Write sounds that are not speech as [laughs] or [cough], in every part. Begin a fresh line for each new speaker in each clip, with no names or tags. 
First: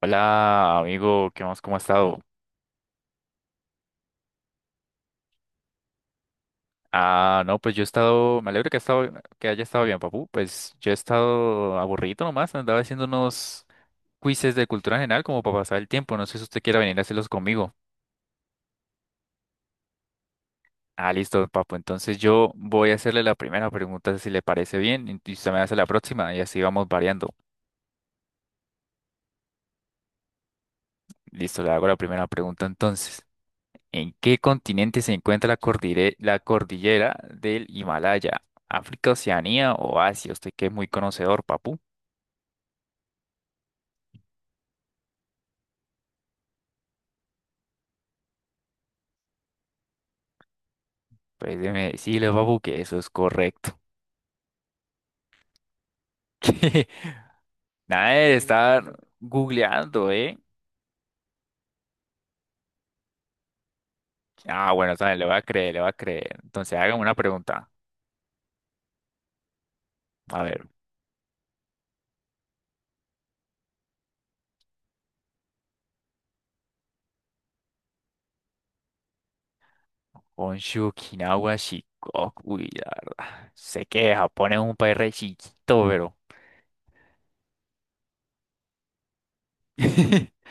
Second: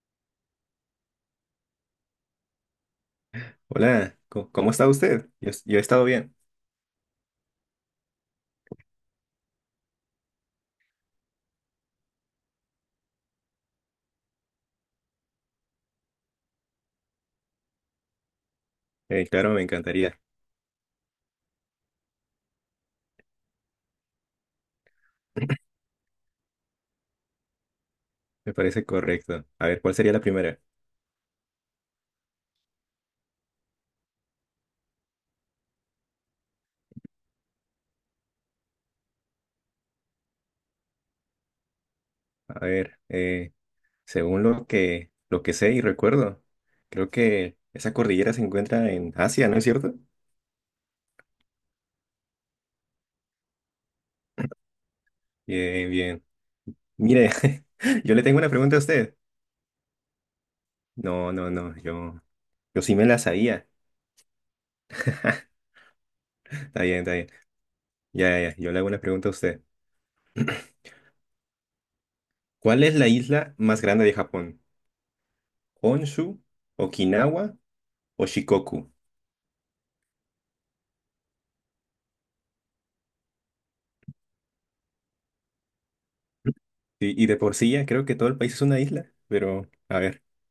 Hola, amigo, ¿qué más? ¿Cómo ha estado?
Hola, ¿cómo está usted? Yo he estado bien.
Ah, no, pues yo he estado, me alegro que, ha estado, que haya estado bien, papu. Pues yo he estado aburrido nomás, andaba haciendo unos quizzes de cultura general como para pasar el tiempo. No sé si usted quiera venir a hacerlos conmigo.
Claro, me encantaría.
Ah, listo, papu. Entonces yo voy a hacerle la primera pregunta si le parece bien y usted me hace la próxima y así vamos variando.
Me parece correcto. A ver, ¿cuál sería la primera?
Listo, le hago la primera pregunta entonces. ¿En qué continente se encuentra la cordillera del Himalaya? ¿África, Oceanía o Asia? Usted que es muy conocedor, papu.
A ver, según lo que sé y recuerdo, creo que esa cordillera se encuentra en Asia, ¿no es cierto?
Pues déjeme decirle, papu, que eso es correcto.
Bien, bien.
[laughs]
Mire, [laughs]
Nada
yo le
de
tengo una pregunta a
estar
usted.
googleando, ¿eh?
No, no, no, yo sí me la sabía.
Ah, bueno, sabe, le voy a
[laughs]
creer, le voy a creer. Entonces,
Está bien,
hágame
está
una
bien.
pregunta.
Ya, ya, ya, yo le hago una pregunta a usted.
A ver,
[clears throat] ¿Cuál es la isla más grande de Japón? ¿Honshu, Okinawa o Shikoku?
Honshu, Okinawa, Shikoku. Uy, la verdad. Sé que Japón es un país re chiquito, pero.
Sí, y de por sí ya creo que todo el país es una isla, pero a ver,
[laughs]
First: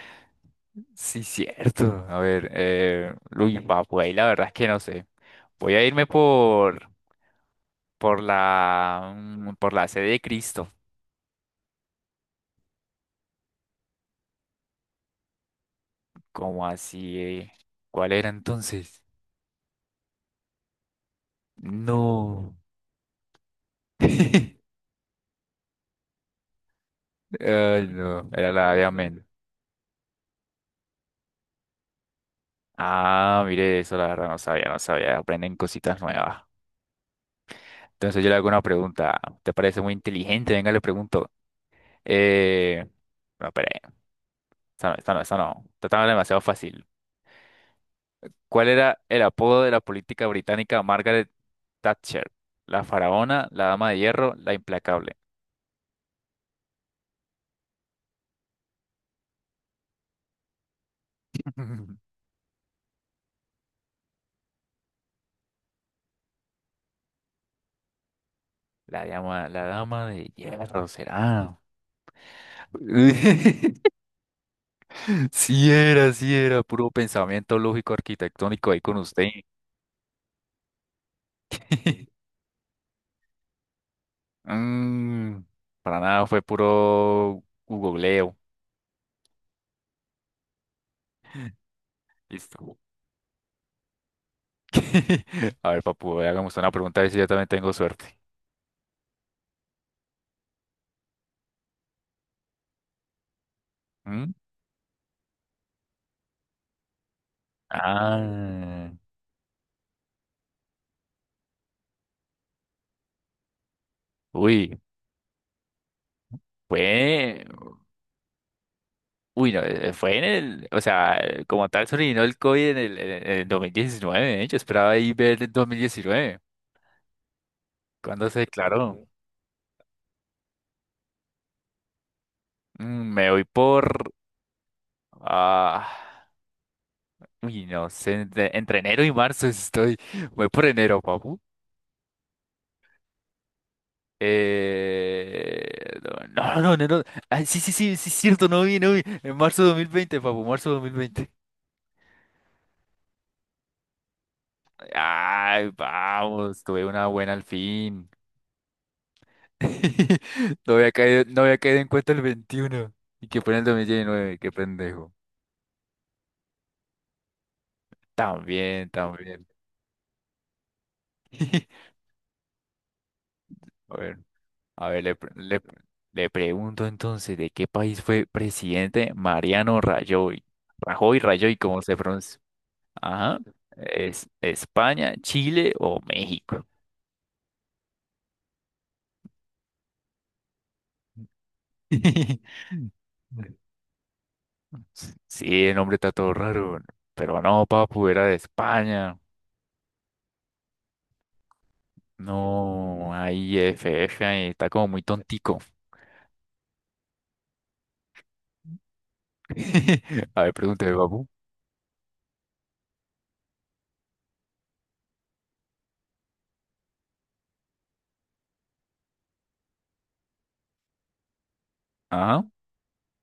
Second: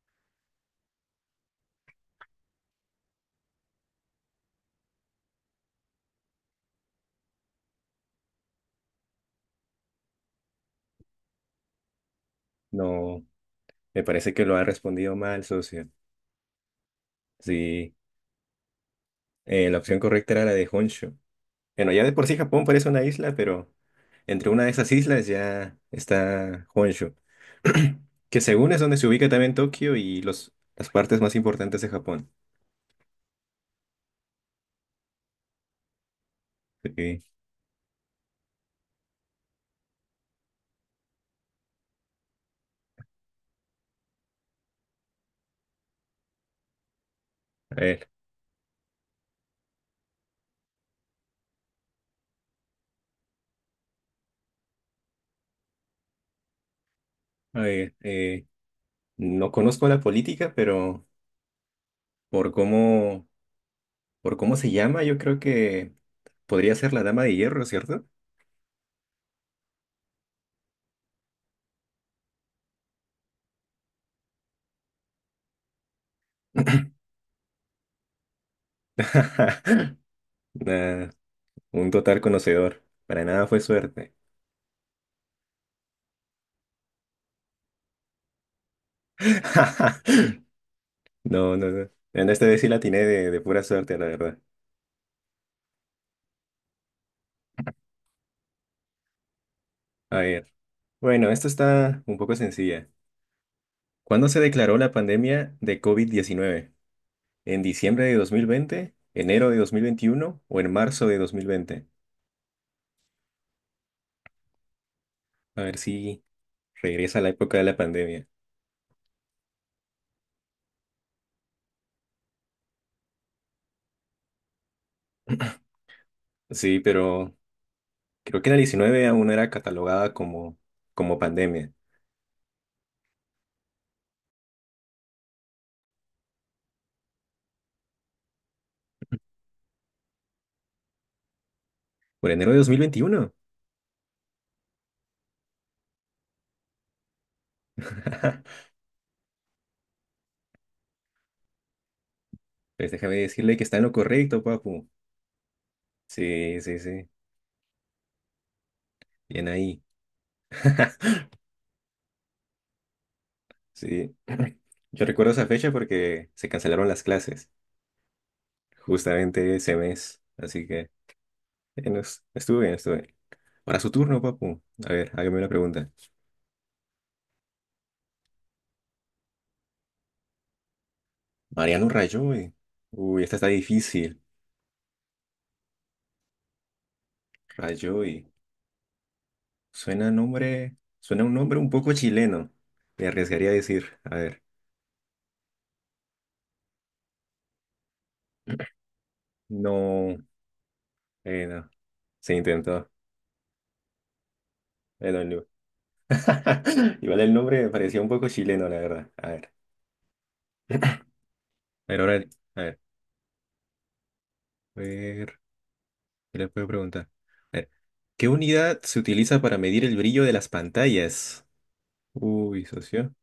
Sí, cierto. A ver, uy, va, pues ahí la verdad es que no sé. Voy a irme por la sede de Cristo.
no, me parece que lo ha respondido mal, socio.
Como así? ¿Eh?
Sí,
¿Cuál era entonces?
la opción correcta era la de Honshu. Bueno, ya de por sí
No.
Japón parece una isla, pero
[laughs]
entre
Ay,
una de esas islas ya está Honshu, [clears throat]
no,
que
era
según
la
es
de
donde se
Amén.
ubica también Tokio y las partes más importantes de Japón.
Ah, mire, eso la verdad no sabía, no sabía. Aprenden cositas nuevas.
Sí,
Entonces yo le hago una pregunta. ¿Te parece muy inteligente? Venga, le pregunto. Eh, no, espere, esta no, esta no, esta no. Esta estaba demasiado fácil.
a ver,
¿Cuál era el apodo de la política británica Margaret Thatcher? La faraona, la dama de hierro, la implacable.
a ver, no conozco la política, pero
[laughs]
por cómo Por cómo se llama, yo creo que podría ser la Dama de Hierro, ¿cierto?
La dama de hierro será. [laughs] Sí era, puro pensamiento lógico arquitectónico ahí con usted.
[laughs] Nah, un total
[laughs]
conocedor. Para nada fue suerte.
Mm, para nada, fue puro googleo.
[laughs] No, no, no. En esta vez sí la
Listo.
atiné de pura suerte, la verdad.
[laughs] A ver, papu, hagamos una pregunta a ver si yo también tengo suerte.
A ver. Bueno, esto está un poco sencilla. ¿Cuándo
¿Mm?
se declaró la pandemia de COVID-19? ¿En diciembre de dos mil
Ah,
veinte, enero de 2021 o en marzo de 2020?
uy,
A ver si regresa a la
fue.
época de la pandemia.
Uy, no, fue en el, o sea, como tal sobrevino el COVID en el 2019, ¿eh? Yo esperaba ahí ver el
[clears throat]
2019,
Sí, pero
cuando se
creo que en el
declaró.
19 aún era catalogada como pandemia.
Me voy por, ah, uy, no sé, entre enero y marzo estoy, voy por enero, papu.
Por enero de 2021.
No, no, no, enero, ah, sí, sí, sí, sí, es cierto, no
[laughs]
vi, no vi, en marzo 2020, papu, marzo 2020.
Pues déjame decirle que está en lo correcto, papu.
Ay,
Sí,
vamos,
sí,
tuve una
sí.
buena al fin.
Bien ahí.
[laughs] No había
[laughs]
caído, no había caído en cuenta el 21 y que fue en el dos mil
Sí.
diecinueve qué
[clears throat] Yo
pendejo.
recuerdo esa fecha porque se cancelaron las clases,
También, también.
justamente ese mes. Así que
[laughs]
no es- estuve bien, estuve bien. Ahora su
A ver,
turno, papu.
a
A
ver,
ver, hágame una pregunta.
le pregunto entonces, ¿de qué país fue presidente Mariano Rajoy? ¿Rajoy, Rajoy, cómo
Mariano
se pronuncia?
Rajoy. Uy, esta
Ajá.
está difícil.
¿Es España, Chile o México?
Rajoy. Suena un nombre un poco chileno.
[laughs]
Me arriesgaría a decir. A ver.
Sí, el nombre está todo raro, pero no, papu, era de España.
No, no. Se intentó.
No, ahí FF ahí está como muy
Pero no.
tontico.
[laughs] Igual el nombre me parecía un poco chileno, la verdad. A ver.
[laughs] A ver, pregúnteme,
[laughs] A
papu.
ver, ahora, a ver, a ver, ¿qué le puedo preguntar? A ver, ¿qué unidad se utiliza para medir el brillo de las pantallas?
Ah,
Uy, socio.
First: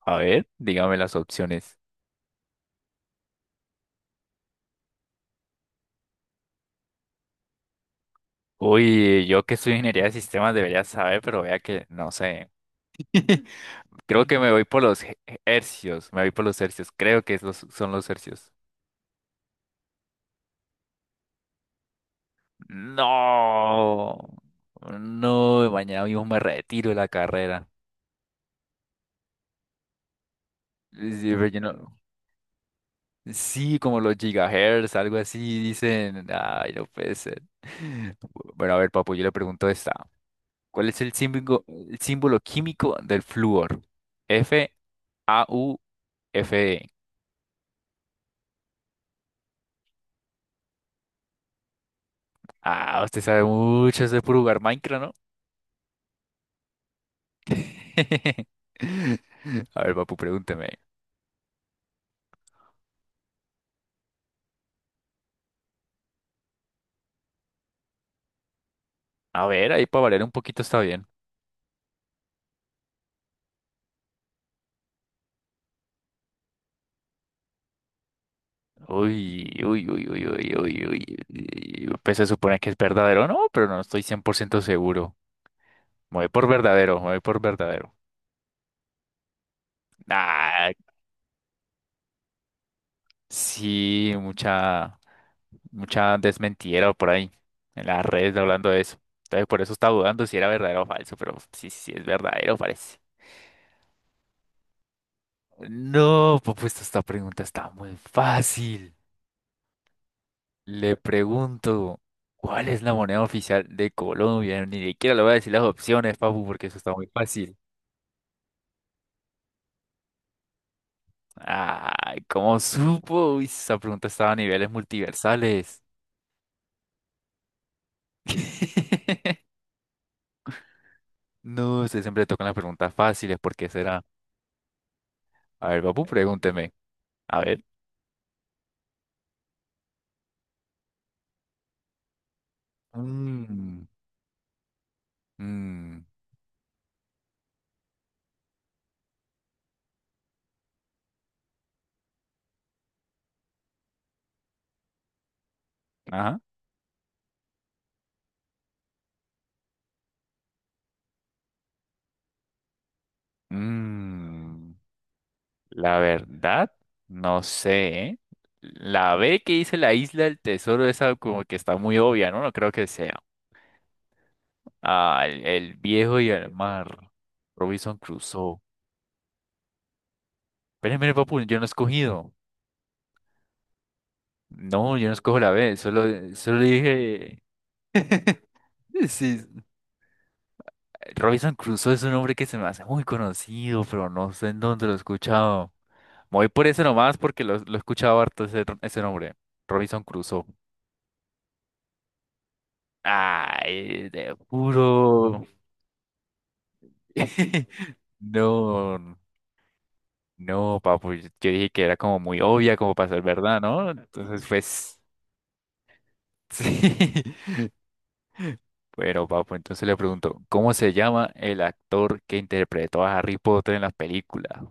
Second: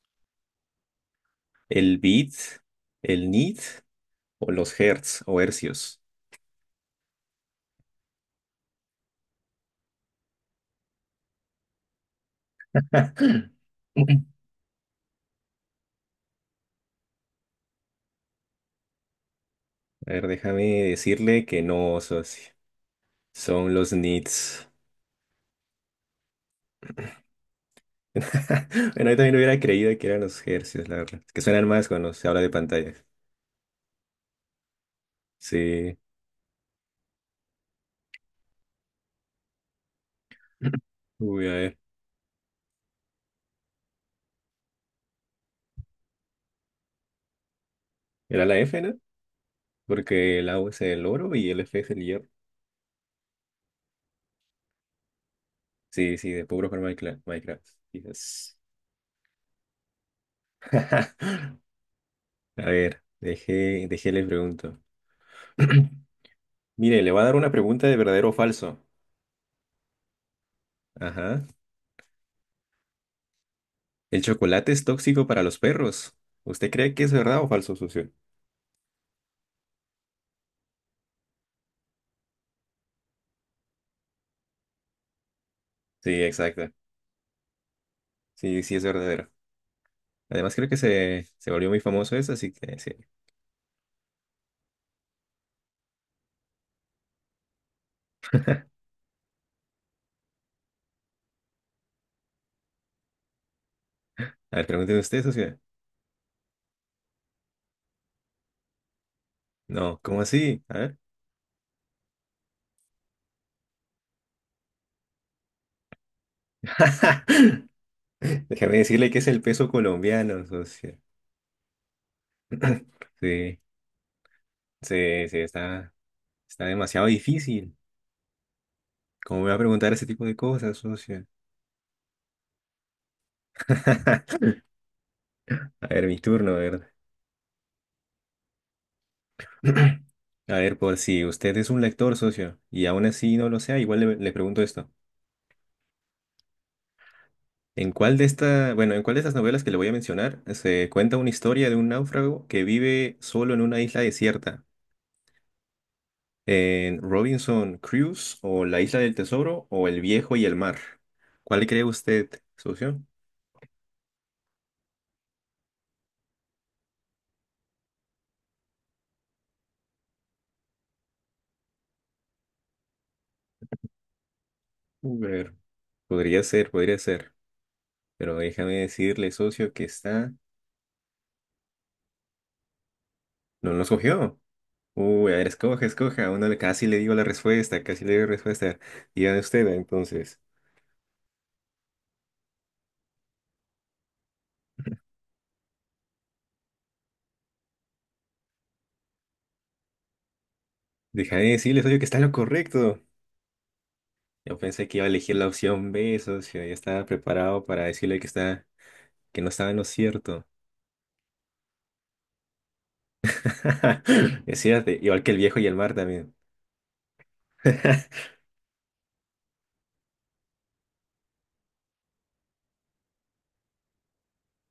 a ver, dígame las opciones.
¿El bit, el nit o los hertz o hercios?
Uy, yo que soy ingeniería de sistemas debería saber, pero vea que no sé.
[laughs]
[laughs]
A
Creo que me voy por hercios, me voy por los hercios, creo que es son los hercios.
ver, déjame decirle que no, socio. Son los
No,
nits.
no, mañana mismo me retiro de la carrera.
[laughs] Bueno, yo también hubiera creído que eran los hercios, la verdad.
Sí,
Es que
pero yo
suenan más
no.
cuando se habla de pantalla.
Sí, como los gigahertz, algo así,
Sí.
dicen. Ay, no puede ser. [laughs] Bueno, a ver, papu, yo le pregunto esta. ¿Cuál es el
Uy, a
símbolo,
ver.
el símbolo químico del flúor? F, A, U, F, E.
Era la F, ¿no? Porque el AU es el oro y el F es el hierro.
Ah, usted sabe mucho, es de puro jugar Minecraft, ¿no?
Sí, sí, de puro jugar Minecraft. Minecraft.
[laughs]
Quizás.
A ver, papu, pregúnteme.
[laughs] A ver, dejé le pregunto. [clears throat] Mire, le voy a dar una pregunta de verdadero o falso.
A ver, ahí para variar un poquito está bien.
Ajá. ¿El chocolate es tóxico para los perros? ¿Usted cree que es verdad o falso, socio?
Uy, uy, uy, uy, uy, uy, uy. Uy. Pues se supone que es verdadero, ¿no? Pero no estoy 100% seguro. Me
Sí,
voy por
exacto.
verdadero, me voy por verdadero.
Sí, sí es verdadero. Además, creo
Ah,
que se volvió muy famoso eso, así que sí.
sí, mucha, mucha desmentida por ahí en las redes hablando de eso. Entonces por eso estaba dudando si era verdadero o falso, pero sí, sí es verdadero, parece.
¿A ver, pregúntenme ustedes, socio?
No, pues, esta pregunta está muy fácil.
No, ¿cómo así? A
Le
ver.
pregunto, ¿cuál es la moneda oficial de Colombia? Ni siquiera le voy a decir las opciones, papu, porque eso está muy fácil.
[laughs] Déjame decirle que es el peso colombiano, socio.
Ay, ¿cómo
[clears throat]
supo? Uy,
Sí,
esa pregunta estaba a niveles
sí, sí,
multiversales.
está demasiado difícil. ¿Cómo
[laughs]
me va a preguntar ese tipo de cosas, socio?
No, usted siempre tocan las preguntas fáciles, ¿por qué será? A ver,
A
papu,
ver, mi turno, a
pregúnteme.
ver.
A ver.
[clears throat] A ver, por si usted es un lector, socio, y aún así no lo sea,
Mm,
igual le pregunto esto.
mm,
¿En cuál de estas novelas que le voy a mencionar se cuenta una historia de un náufrago que vive solo en una isla desierta?
ajá.
En Robinson Crusoe o La Isla del Tesoro o El Viejo y el Mar. ¿Cuál cree usted, socio?
Mm, la verdad, no sé, ¿eh? La B que dice la isla del tesoro, esa como que está muy obvia, ¿no? No creo que sea. Ah, el,
A
el viejo y
podría
el
ser, podría
mar.
ser.
Robinson
Pero
Crusoe.
déjame decirle, socio, que está.
Pero mire, papu, yo no he escogido.
No lo escogió.
No, yo no
Uy, a
escojo
ver,
la B,
escoja, escoja.
solo,
Uno
solo
casi le digo la
dije.
respuesta, casi le digo la respuesta. Dígame
Sí,
usted, entonces.
Robinson Crusoe es un nombre que se me hace muy conocido, pero no sé en dónde lo he escuchado. Me voy por ese nomás porque lo he escuchado harto ese nombre. Robinson Crusoe.
Déjame decirle, socio, que está en lo correcto.
Ay, de
Yo pensé que iba a elegir
puro.
la opción B, socio. Ya estaba preparado
[laughs]
para decirle
No,
que no estaba en lo cierto.
no, papu. Yo dije que era como muy obvia como para ser verdad, ¿no?
[laughs]
Entonces,
Es cierto,
pues,
igual que el viejo y el mar también.
[laughs] sí.
[laughs]
Bueno, papu, entonces le pregunto, ¿cómo se llama el actor que interpretó a Harry Potter en las películas?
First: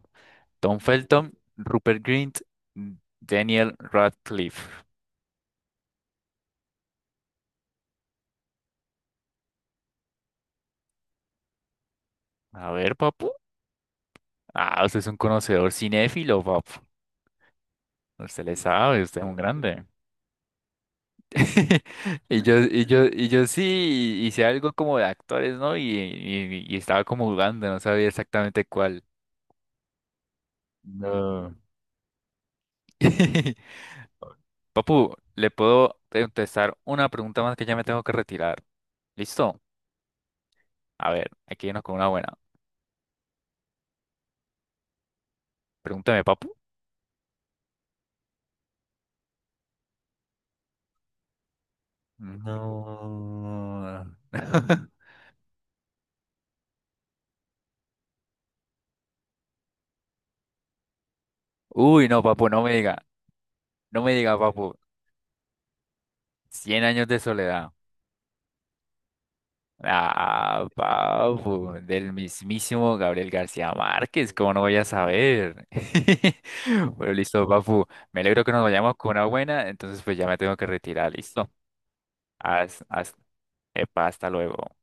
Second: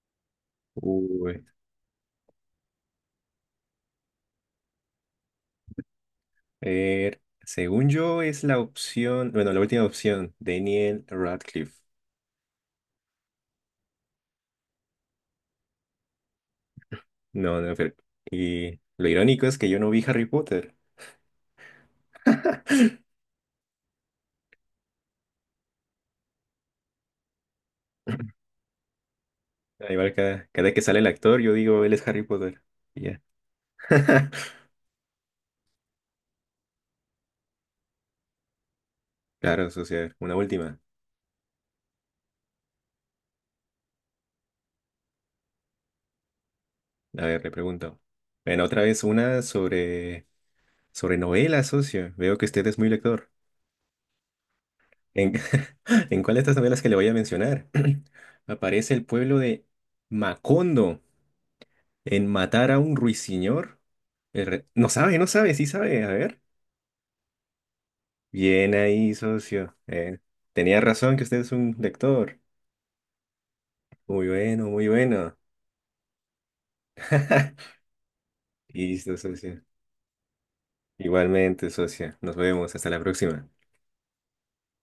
Tom Felton,
Uy,
Rupert Grint, Daniel Radcliffe.
a ver, según yo es la última opción, Daniel Radcliffe.
A ver, papu. Ah, usted es un conocedor cinéfilo, papu.
No, no,
Usted le
y
sabe,
lo
usted es un
irónico es que yo
grande.
no vi Harry Potter.
[laughs] Y yo, y yo,
[laughs]
y yo sí hice algo como de actores, ¿no? Y estaba como jugando, no sabía exactamente cuál.
Igual cada vez que sale el actor, yo
No.
digo, él es Harry Potter. Y ya.
[laughs]
[laughs]
Papu, le puedo contestar una pregunta más que ya me tengo que retirar. ¿Listo?
Claro, socio, una última.
A ver, aquí nos con una buena. Pregúntame, papu.
A ver, le pregunto. Bueno, otra vez una sobre novelas, socio. Veo que usted es muy lector.
No. [laughs]
¿En, [laughs] en cuál de estas novelas que le voy a mencionar [clears throat] aparece el pueblo de Macondo?
Uy, no,
En
papu, no
matar
me
a un
diga.
ruiseñor.
No me diga, papu.
No sabe, no sabe, sí sabe. A ver.
Cien años de soledad.
Bien ahí, socio.
Ah,
Tenía razón que usted es
papu,
un
del
lector.
mismísimo Gabriel García
Muy
Márquez, ¿cómo no
bueno,
voy a
muy bueno.
saber? [laughs] Bueno, listo,
[laughs]
papu. Me alegro que nos vayamos con
Listo,
una
socio.
buena, entonces pues ya me tengo que retirar, listo.
Igualmente, socio. Nos vemos.
Haz,
Hasta la
haz,
próxima.
epa, hasta luego.